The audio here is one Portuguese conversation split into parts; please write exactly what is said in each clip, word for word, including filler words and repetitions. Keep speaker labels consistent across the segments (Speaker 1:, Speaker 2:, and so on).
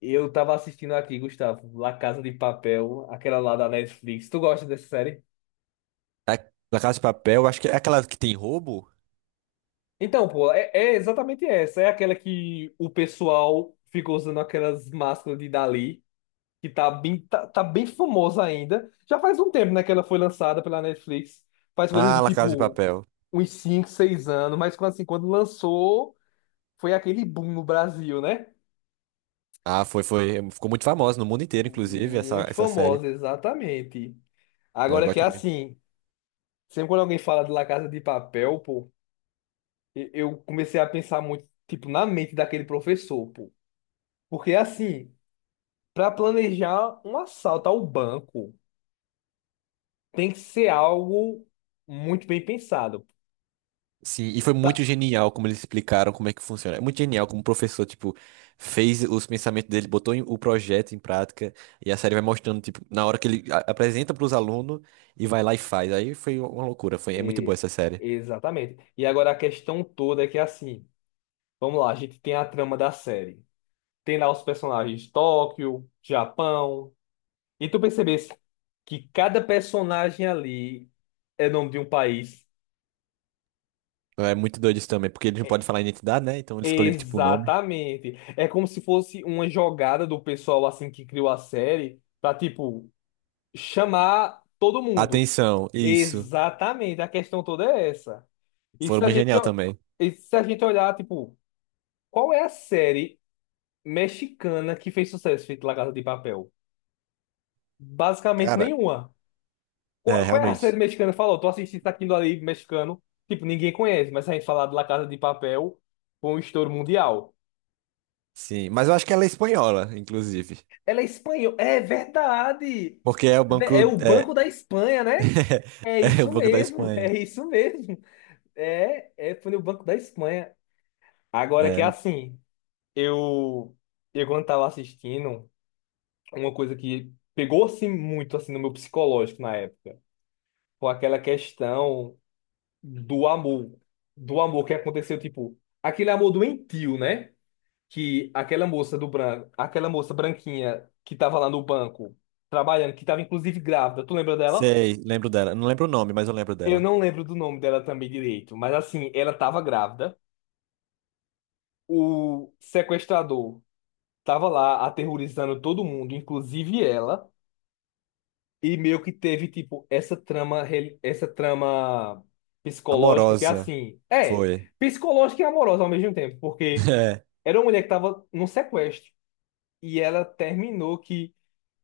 Speaker 1: Eu tava assistindo aqui, Gustavo, La Casa de Papel, aquela lá da Netflix. Tu gosta dessa série?
Speaker 2: É. La Casa de Papel, acho que é aquela que tem roubo?
Speaker 1: Então, pô, é, é exatamente essa. É aquela que o pessoal ficou usando aquelas máscaras de Dali, que tá bem, tá, tá bem famosa ainda. Já faz um tempo, né, que ela foi lançada pela Netflix. Faz coisa
Speaker 2: Ah,
Speaker 1: de
Speaker 2: La Casa de
Speaker 1: tipo
Speaker 2: Papel.
Speaker 1: uns cinco, seis anos, mas quando, assim, quando lançou, foi aquele boom no Brasil, né?
Speaker 2: Ah, foi, foi. Ficou muito famosa no mundo inteiro, inclusive, essa,
Speaker 1: Muito
Speaker 2: essa série.
Speaker 1: famosa, exatamente.
Speaker 2: Ah, eu
Speaker 1: Agora que é
Speaker 2: gosto muito.
Speaker 1: assim, sempre quando alguém fala de La Casa de Papel, pô. E- Eu comecei a pensar muito, tipo, na mente daquele professor, pô. Porque, assim, para planejar um assalto ao banco, tem que ser algo muito bem pensado.
Speaker 2: Sim, e foi muito
Speaker 1: Pra-
Speaker 2: genial como eles explicaram como é que funciona. É muito genial como o professor, tipo, fez os pensamentos dele, botou em- o projeto em prática, e a série vai mostrando, tipo, na hora que ele a- apresenta para os alunos e vai lá e faz. Aí foi uma loucura, foi, é muito boa
Speaker 1: É,
Speaker 2: essa série.
Speaker 1: exatamente. E agora a questão toda é que, assim, vamos lá, a gente tem a trama da série. Tem lá os personagens Tóquio, Japão. E tu percebesse que cada personagem ali é nome de um país.
Speaker 2: É muito doido isso também, porque eles não podem falar identidade, né? Então eles escolheram, tipo, o nome.
Speaker 1: Exatamente. É como se fosse uma jogada do pessoal assim que criou a série pra tipo chamar todo mundo.
Speaker 2: Atenção, isso.
Speaker 1: Exatamente. A questão toda é essa. E
Speaker 2: Foi
Speaker 1: se a
Speaker 2: muito
Speaker 1: gente,
Speaker 2: genial
Speaker 1: o-
Speaker 2: também.
Speaker 1: e se a gente olhar, tipo, qual é a série mexicana que fez sucesso feito La Casa de Papel? Basicamente
Speaker 2: Cara,
Speaker 1: nenhuma.
Speaker 2: é,
Speaker 1: Qual, qual é a série
Speaker 2: realmente.
Speaker 1: mexicana? Falou, tô assistindo aquilo ali mexicano. Tipo, ninguém conhece, mas se a gente falar de La Casa de Papel, foi um estouro mundial.
Speaker 2: Sim. Mas eu acho que ela é espanhola, inclusive.
Speaker 1: Ela é espanhola. É verdade.
Speaker 2: Porque é o
Speaker 1: É
Speaker 2: banco.
Speaker 1: o
Speaker 2: É,
Speaker 1: Banco da Espanha, né? É
Speaker 2: é o
Speaker 1: isso
Speaker 2: banco da
Speaker 1: mesmo,
Speaker 2: Espanha.
Speaker 1: é isso mesmo. É, é foi no Banco da Espanha. Agora que
Speaker 2: É,
Speaker 1: é assim, eu, eu quando tava assistindo, uma coisa que pegou-se muito assim no meu psicológico na época, foi aquela questão do amor, do amor que aconteceu, tipo, aquele amor doentio, né? que aquela moça do branco, aquela moça branquinha que tava lá no banco trabalhando, que tava inclusive grávida, tu lembra dela?
Speaker 2: sei, lembro dela. Não lembro o nome, mas eu lembro
Speaker 1: Eu
Speaker 2: dela.
Speaker 1: não lembro do nome dela também direito, mas assim, ela tava grávida. O sequestrador tava lá aterrorizando todo mundo, inclusive ela, e meio que teve tipo essa trama, reli- essa trama psicológica que é
Speaker 2: Amorosa.
Speaker 1: assim, é,
Speaker 2: Foi.
Speaker 1: psicológica e amorosa ao mesmo tempo, porque
Speaker 2: É.
Speaker 1: era uma mulher que tava num sequestro e ela terminou que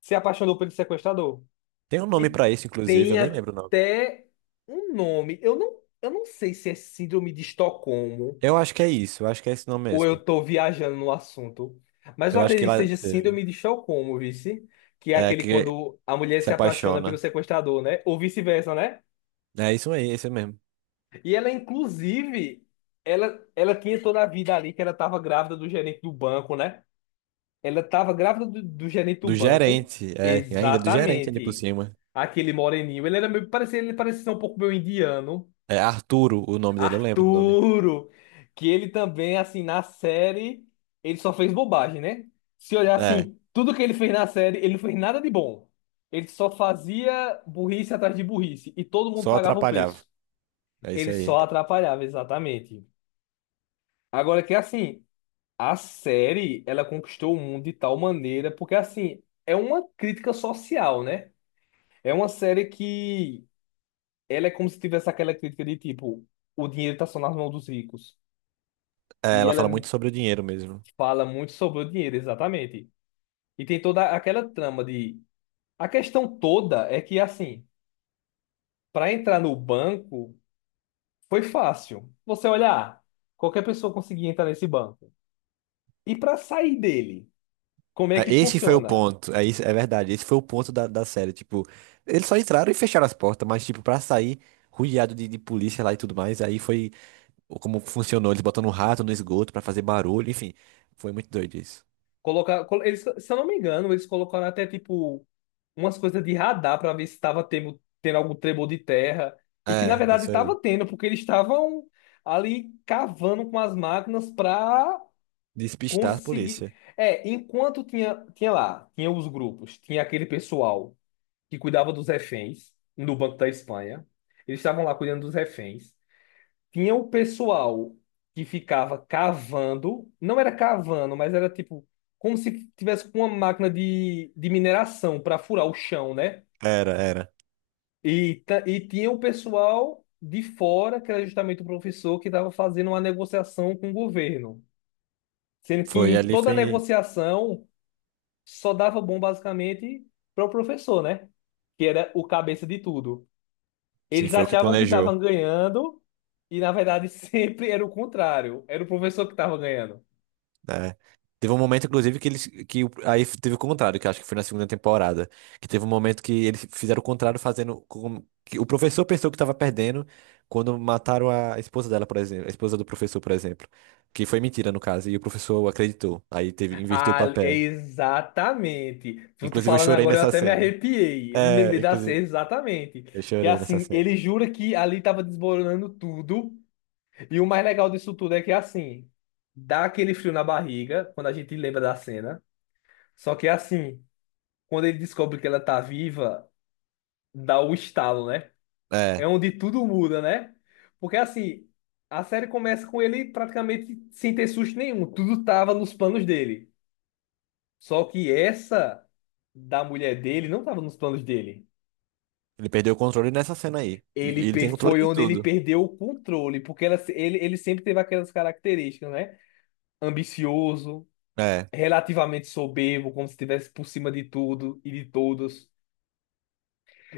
Speaker 1: se apaixonou pelo sequestrador.
Speaker 2: Tem um nome
Speaker 1: E
Speaker 2: pra isso, inclusive, eu
Speaker 1: tem
Speaker 2: nem lembro o nome.
Speaker 1: até um nome. Eu não, eu não sei se é Síndrome de Estocolmo
Speaker 2: Eu acho que é isso, eu acho que é esse nome
Speaker 1: ou
Speaker 2: mesmo.
Speaker 1: eu tô viajando no assunto. Mas eu
Speaker 2: Eu acho que
Speaker 1: acredito que
Speaker 2: lá
Speaker 1: seja
Speaker 2: teve.
Speaker 1: Síndrome de Estocolmo, vice. Que é
Speaker 2: É,
Speaker 1: aquele
Speaker 2: que
Speaker 1: quando a mulher
Speaker 2: se
Speaker 1: se apaixona pelo
Speaker 2: apaixona.
Speaker 1: sequestrador, né? Ou vice-versa, né?
Speaker 2: É isso aí, esse mesmo.
Speaker 1: E ela, inclusive, ela, ela tinha toda a vida ali que ela tava grávida do gerente do banco, né? Ela tava grávida do, do gerente do
Speaker 2: Do
Speaker 1: banco.
Speaker 2: gerente, é, e ainda do gerente ali por
Speaker 1: Exatamente.
Speaker 2: cima.
Speaker 1: Aquele moreninho. Ele era meio, parecia, ele parecia ser um pouco meio indiano.
Speaker 2: É Arturo o nome dele, eu lembro do nome.
Speaker 1: Arturo, que ele também, assim, na série, ele só fez bobagem, né? Se olhar
Speaker 2: É,
Speaker 1: assim, tudo que ele fez na série, ele não fez nada de bom. Ele só fazia burrice atrás de burrice e todo mundo
Speaker 2: só
Speaker 1: pagava o
Speaker 2: atrapalhava.
Speaker 1: preço.
Speaker 2: É isso
Speaker 1: Ele
Speaker 2: aí.
Speaker 1: só atrapalhava, exatamente. Agora que assim, a série, ela conquistou o mundo de tal maneira, porque assim, é uma crítica social, né? É uma série que ela é como se tivesse aquela crítica de tipo, o dinheiro tá só nas mãos dos ricos.
Speaker 2: É,
Speaker 1: E
Speaker 2: ela
Speaker 1: ela é
Speaker 2: fala muito sobre o dinheiro mesmo.
Speaker 1: Fala muito sobre o dinheiro, exatamente. E tem toda aquela trama de. A questão toda é que, assim, para entrar no banco foi fácil. Você olhar, qualquer pessoa conseguia entrar nesse banco. E para sair dele, como é
Speaker 2: É,
Speaker 1: que
Speaker 2: esse foi o
Speaker 1: funciona?
Speaker 2: ponto. É, isso, é verdade. Esse foi o ponto da, da série. Tipo, eles só entraram e fecharam as portas, mas, tipo, pra sair rodeado de, de polícia lá e tudo mais, aí foi como funcionou. Eles botando um rato no esgoto pra fazer barulho, enfim. Foi muito doido isso.
Speaker 1: Colocar, col- eles, se eu não me engano, eles colocaram até, tipo, umas coisas de radar para ver se estava tendo, tendo algum tremor de terra. E que, na
Speaker 2: É,
Speaker 1: verdade,
Speaker 2: isso aí.
Speaker 1: estava tendo, porque eles estavam ali cavando com as máquinas para
Speaker 2: Despistar a
Speaker 1: Consegui.
Speaker 2: polícia.
Speaker 1: É, enquanto tinha, tinha lá, tinha os grupos, tinha aquele pessoal que cuidava dos reféns no Banco da Espanha. Eles estavam lá cuidando dos reféns. Tinha o pessoal que ficava cavando, não era cavando, mas era tipo como se tivesse com uma máquina de, de mineração para furar o chão, né?
Speaker 2: Era, era.
Speaker 1: E, ta- e tinha o pessoal de fora, que era justamente o professor que estava fazendo uma negociação com o governo. Sendo que
Speaker 2: Foi
Speaker 1: em
Speaker 2: ali,
Speaker 1: toda
Speaker 2: foi.
Speaker 1: negociação só dava bom basicamente para o professor, né? Que era o cabeça de tudo.
Speaker 2: Sim,
Speaker 1: Eles
Speaker 2: foi o que
Speaker 1: achavam que
Speaker 2: planejou.
Speaker 1: estavam ganhando e na verdade sempre era o contrário. Era o professor que estava ganhando.
Speaker 2: Né? Teve um momento, inclusive, que eles. Que, o- aí teve o contrário, que eu acho que foi na segunda temporada. Que teve um momento que eles fizeram o contrário, fazendo. Com, que o professor pensou que estava perdendo quando mataram a esposa dela, por exemplo. A esposa do professor, por exemplo. Que foi mentira, no caso. E o professor acreditou. Aí teve, inverteu o
Speaker 1: Ah,
Speaker 2: papel.
Speaker 1: exatamente. Tu tu
Speaker 2: Inclusive, eu
Speaker 1: falando
Speaker 2: chorei
Speaker 1: agora eu
Speaker 2: nessa
Speaker 1: até me
Speaker 2: cena.
Speaker 1: arrepiei. Eu me
Speaker 2: É,
Speaker 1: lembrei da cena
Speaker 2: inclusive,
Speaker 1: exatamente.
Speaker 2: eu
Speaker 1: Que
Speaker 2: chorei nessa
Speaker 1: assim,
Speaker 2: cena.
Speaker 1: ele jura que ali estava desmoronando tudo. E o mais legal disso tudo é que assim, dá aquele frio na barriga quando a gente lembra da cena. Só que assim, quando ele descobre que ela tá viva, dá o estalo, né? É
Speaker 2: É.
Speaker 1: onde tudo muda, né? Porque assim, a série começa com ele praticamente sem ter susto nenhum, tudo tava nos planos dele. Só que essa da mulher dele não tava nos planos dele.
Speaker 2: Ele perdeu o controle nessa cena aí. E-
Speaker 1: Ele
Speaker 2: Ele
Speaker 1: pe-
Speaker 2: tem controle
Speaker 1: foi
Speaker 2: de
Speaker 1: onde ele
Speaker 2: tudo.
Speaker 1: perdeu o controle, porque ela, se- ele, ele sempre teve aquelas características, né? Ambicioso,
Speaker 2: É.
Speaker 1: relativamente soberbo, como se estivesse por cima de tudo e de todos.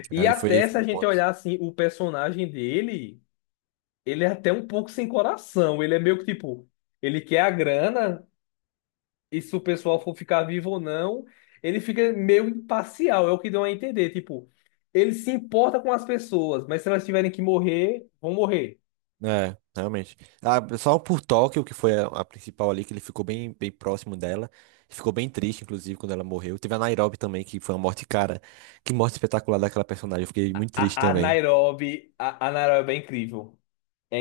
Speaker 1: E
Speaker 2: Ali foi,
Speaker 1: até se
Speaker 2: foi
Speaker 1: a
Speaker 2: o
Speaker 1: gente
Speaker 2: ponto.
Speaker 1: olhar assim o personagem dele. Ele é até um pouco sem coração. Ele é meio que tipo, ele quer a grana, e se o pessoal for ficar vivo ou não, ele fica meio imparcial, é o que deu a entender. Tipo, ele se importa com as pessoas, mas se elas tiverem que morrer, vão morrer.
Speaker 2: É, realmente. Ah, só por Tóquio, que foi a, a principal ali, que ele ficou bem, bem próximo dela. Ficou bem triste, inclusive, quando ela morreu. Teve a Nairobi também, que foi uma morte, cara. Que morte espetacular daquela personagem. Eu fiquei muito triste
Speaker 1: A, a
Speaker 2: também.
Speaker 1: Nairobi, a, a Nairobi é incrível.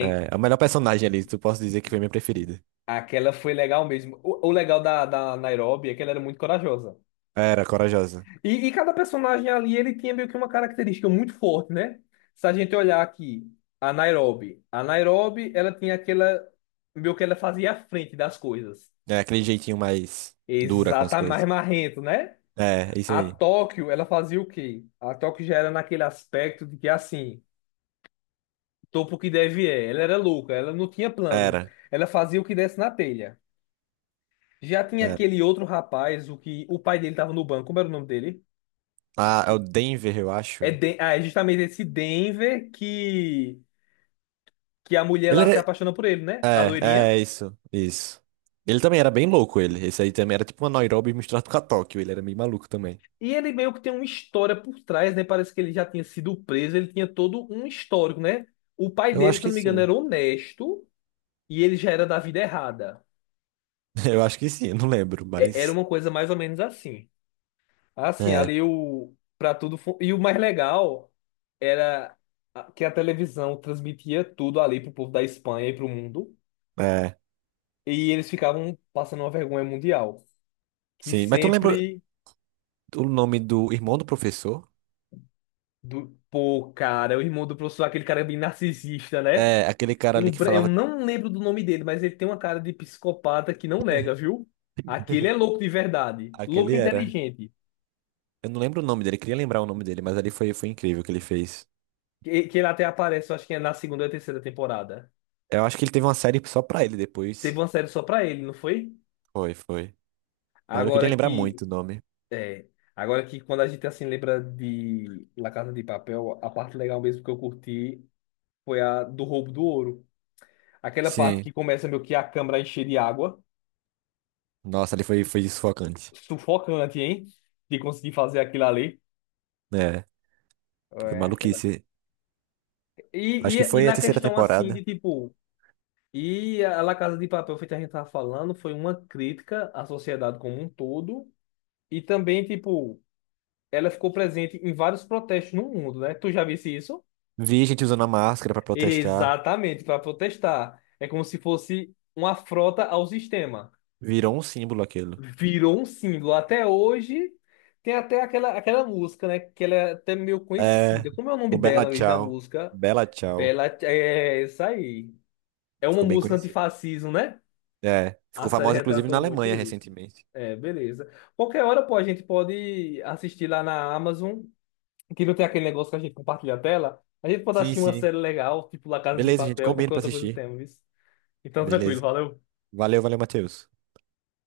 Speaker 2: É, a melhor personagem ali, tu posso dizer que foi minha preferida.
Speaker 1: Aquela foi legal mesmo. O, o legal da, da Nairobi é que ela era muito corajosa.
Speaker 2: Era, corajosa.
Speaker 1: E, e cada personagem ali, ele tinha meio que uma característica muito forte, né? Se a gente olhar aqui, a Nairobi. A Nairobi, ela tinha aquela. Meio que ela fazia a frente das coisas.
Speaker 2: É, aquele jeitinho mais dura com as
Speaker 1: Exatamente,
Speaker 2: coisas.
Speaker 1: mais marrento, né?
Speaker 2: É, isso
Speaker 1: A
Speaker 2: aí.
Speaker 1: Tóquio, ela fazia o quê? A Tóquio já era naquele aspecto de que, assim, topo que deve é. Ela era louca, ela não tinha plano.
Speaker 2: Era.
Speaker 1: Ela fazia o que desse na telha. Já tinha
Speaker 2: Era.
Speaker 1: aquele outro rapaz, o que o pai dele tava no banco. Como era o nome dele?
Speaker 2: Ah, é o
Speaker 1: Que-
Speaker 2: Denver, eu
Speaker 1: É,
Speaker 2: acho.
Speaker 1: Den- ah, é justamente esse Denver que... que a mulher
Speaker 2: Ele
Speaker 1: lá se
Speaker 2: era.
Speaker 1: apaixona por ele, né? A
Speaker 2: É, é
Speaker 1: loirinha.
Speaker 2: é isso, isso. Ele também era bem louco, ele. Esse aí também era tipo uma Nairobi misturado com a Tóquio. Ele era meio maluco também.
Speaker 1: E ele meio que tem uma história por trás, né? Parece que ele já tinha sido preso, ele tinha todo um histórico, né? O pai
Speaker 2: Eu
Speaker 1: dele,
Speaker 2: acho
Speaker 1: se eu
Speaker 2: que
Speaker 1: não me engano,
Speaker 2: sim.
Speaker 1: era honesto e ele já era da vida errada.
Speaker 2: Eu acho que sim, eu não lembro,
Speaker 1: É- era
Speaker 2: mas.
Speaker 1: uma coisa mais ou menos assim. Assim,
Speaker 2: É,
Speaker 1: ali o. Pra tudo. fu- E o mais legal era a- que a televisão transmitia tudo ali pro povo da Espanha e pro mundo.
Speaker 2: é.
Speaker 1: E eles ficavam passando uma vergonha mundial. Que
Speaker 2: Sim, mas tu lembra
Speaker 1: sempre.
Speaker 2: o nome do irmão do professor?
Speaker 1: Do. Pô, cara, o irmão do professor, aquele cara bem narcisista, né?
Speaker 2: É, aquele cara ali
Speaker 1: Um...
Speaker 2: que
Speaker 1: bra- Eu
Speaker 2: falava.
Speaker 1: não lembro do nome dele, mas ele tem uma cara de psicopata que não nega, viu? Aquele é louco de verdade.
Speaker 2: Aquele
Speaker 1: Louco e
Speaker 2: era.
Speaker 1: inteligente.
Speaker 2: Eu não lembro o nome dele, queria lembrar o nome dele, mas ali foi, foi incrível o que ele fez.
Speaker 1: Que, que ele até aparece, eu acho que é na segunda ou terceira temporada.
Speaker 2: Eu acho que ele teve uma série só pra ele
Speaker 1: Teve
Speaker 2: depois.
Speaker 1: uma série só pra ele, não foi?
Speaker 2: Foi, foi. Mas eu queria
Speaker 1: Agora
Speaker 2: lembrar
Speaker 1: que.
Speaker 2: muito o nome.
Speaker 1: É. Agora que quando a gente assim lembra de La Casa de Papel, a parte legal mesmo que eu curti foi a do roubo do ouro. Aquela parte
Speaker 2: Sim.
Speaker 1: que começa meio que a câmera a encher de água.
Speaker 2: Nossa, ali foi, foi sufocante.
Speaker 1: Sufocante, hein? De conseguir fazer aquilo ali.
Speaker 2: É, foi
Speaker 1: É, aquela.
Speaker 2: maluquice. Acho
Speaker 1: E,
Speaker 2: que
Speaker 1: e, e
Speaker 2: foi a
Speaker 1: na
Speaker 2: terceira
Speaker 1: questão assim
Speaker 2: temporada.
Speaker 1: de tipo, e a La Casa de Papel, feito a gente tava falando, foi uma crítica à sociedade como um todo, e também, tipo, ela ficou presente em vários protestos no mundo, né? Tu já visse isso?
Speaker 2: Vi gente usando a máscara pra protestar.
Speaker 1: Exatamente, para protestar. É como se fosse uma afronta ao sistema.
Speaker 2: Virou um símbolo aquilo.
Speaker 1: Virou um símbolo. Até hoje tem até aquela, aquela música, né? Que ela é até meio
Speaker 2: É,
Speaker 1: conhecida. Como é o nome
Speaker 2: o Bella
Speaker 1: dela mesmo na
Speaker 2: Ciao.
Speaker 1: música?
Speaker 2: Bella Ciao.
Speaker 1: Pela. É isso aí. É uma
Speaker 2: Ficou bem
Speaker 1: música
Speaker 2: conhecido.
Speaker 1: antifascismo, né?
Speaker 2: É,
Speaker 1: A
Speaker 2: ficou
Speaker 1: série
Speaker 2: famosa inclusive na
Speaker 1: retratou
Speaker 2: Alemanha
Speaker 1: muito isso.
Speaker 2: recentemente.
Speaker 1: É, beleza. Qualquer hora, pô, a gente pode assistir lá na Amazon, que não tem aquele negócio que a gente compartilha a tela. A gente pode
Speaker 2: Sim,
Speaker 1: assistir uma
Speaker 2: sim.
Speaker 1: série legal, tipo La Casa de
Speaker 2: Beleza, gente,
Speaker 1: Papel,
Speaker 2: combina
Speaker 1: qualquer
Speaker 2: pra
Speaker 1: outra coisa do
Speaker 2: assistir.
Speaker 1: tema, viu? Então, tranquilo,
Speaker 2: Beleza.
Speaker 1: valeu.
Speaker 2: Valeu, valeu, Matheus.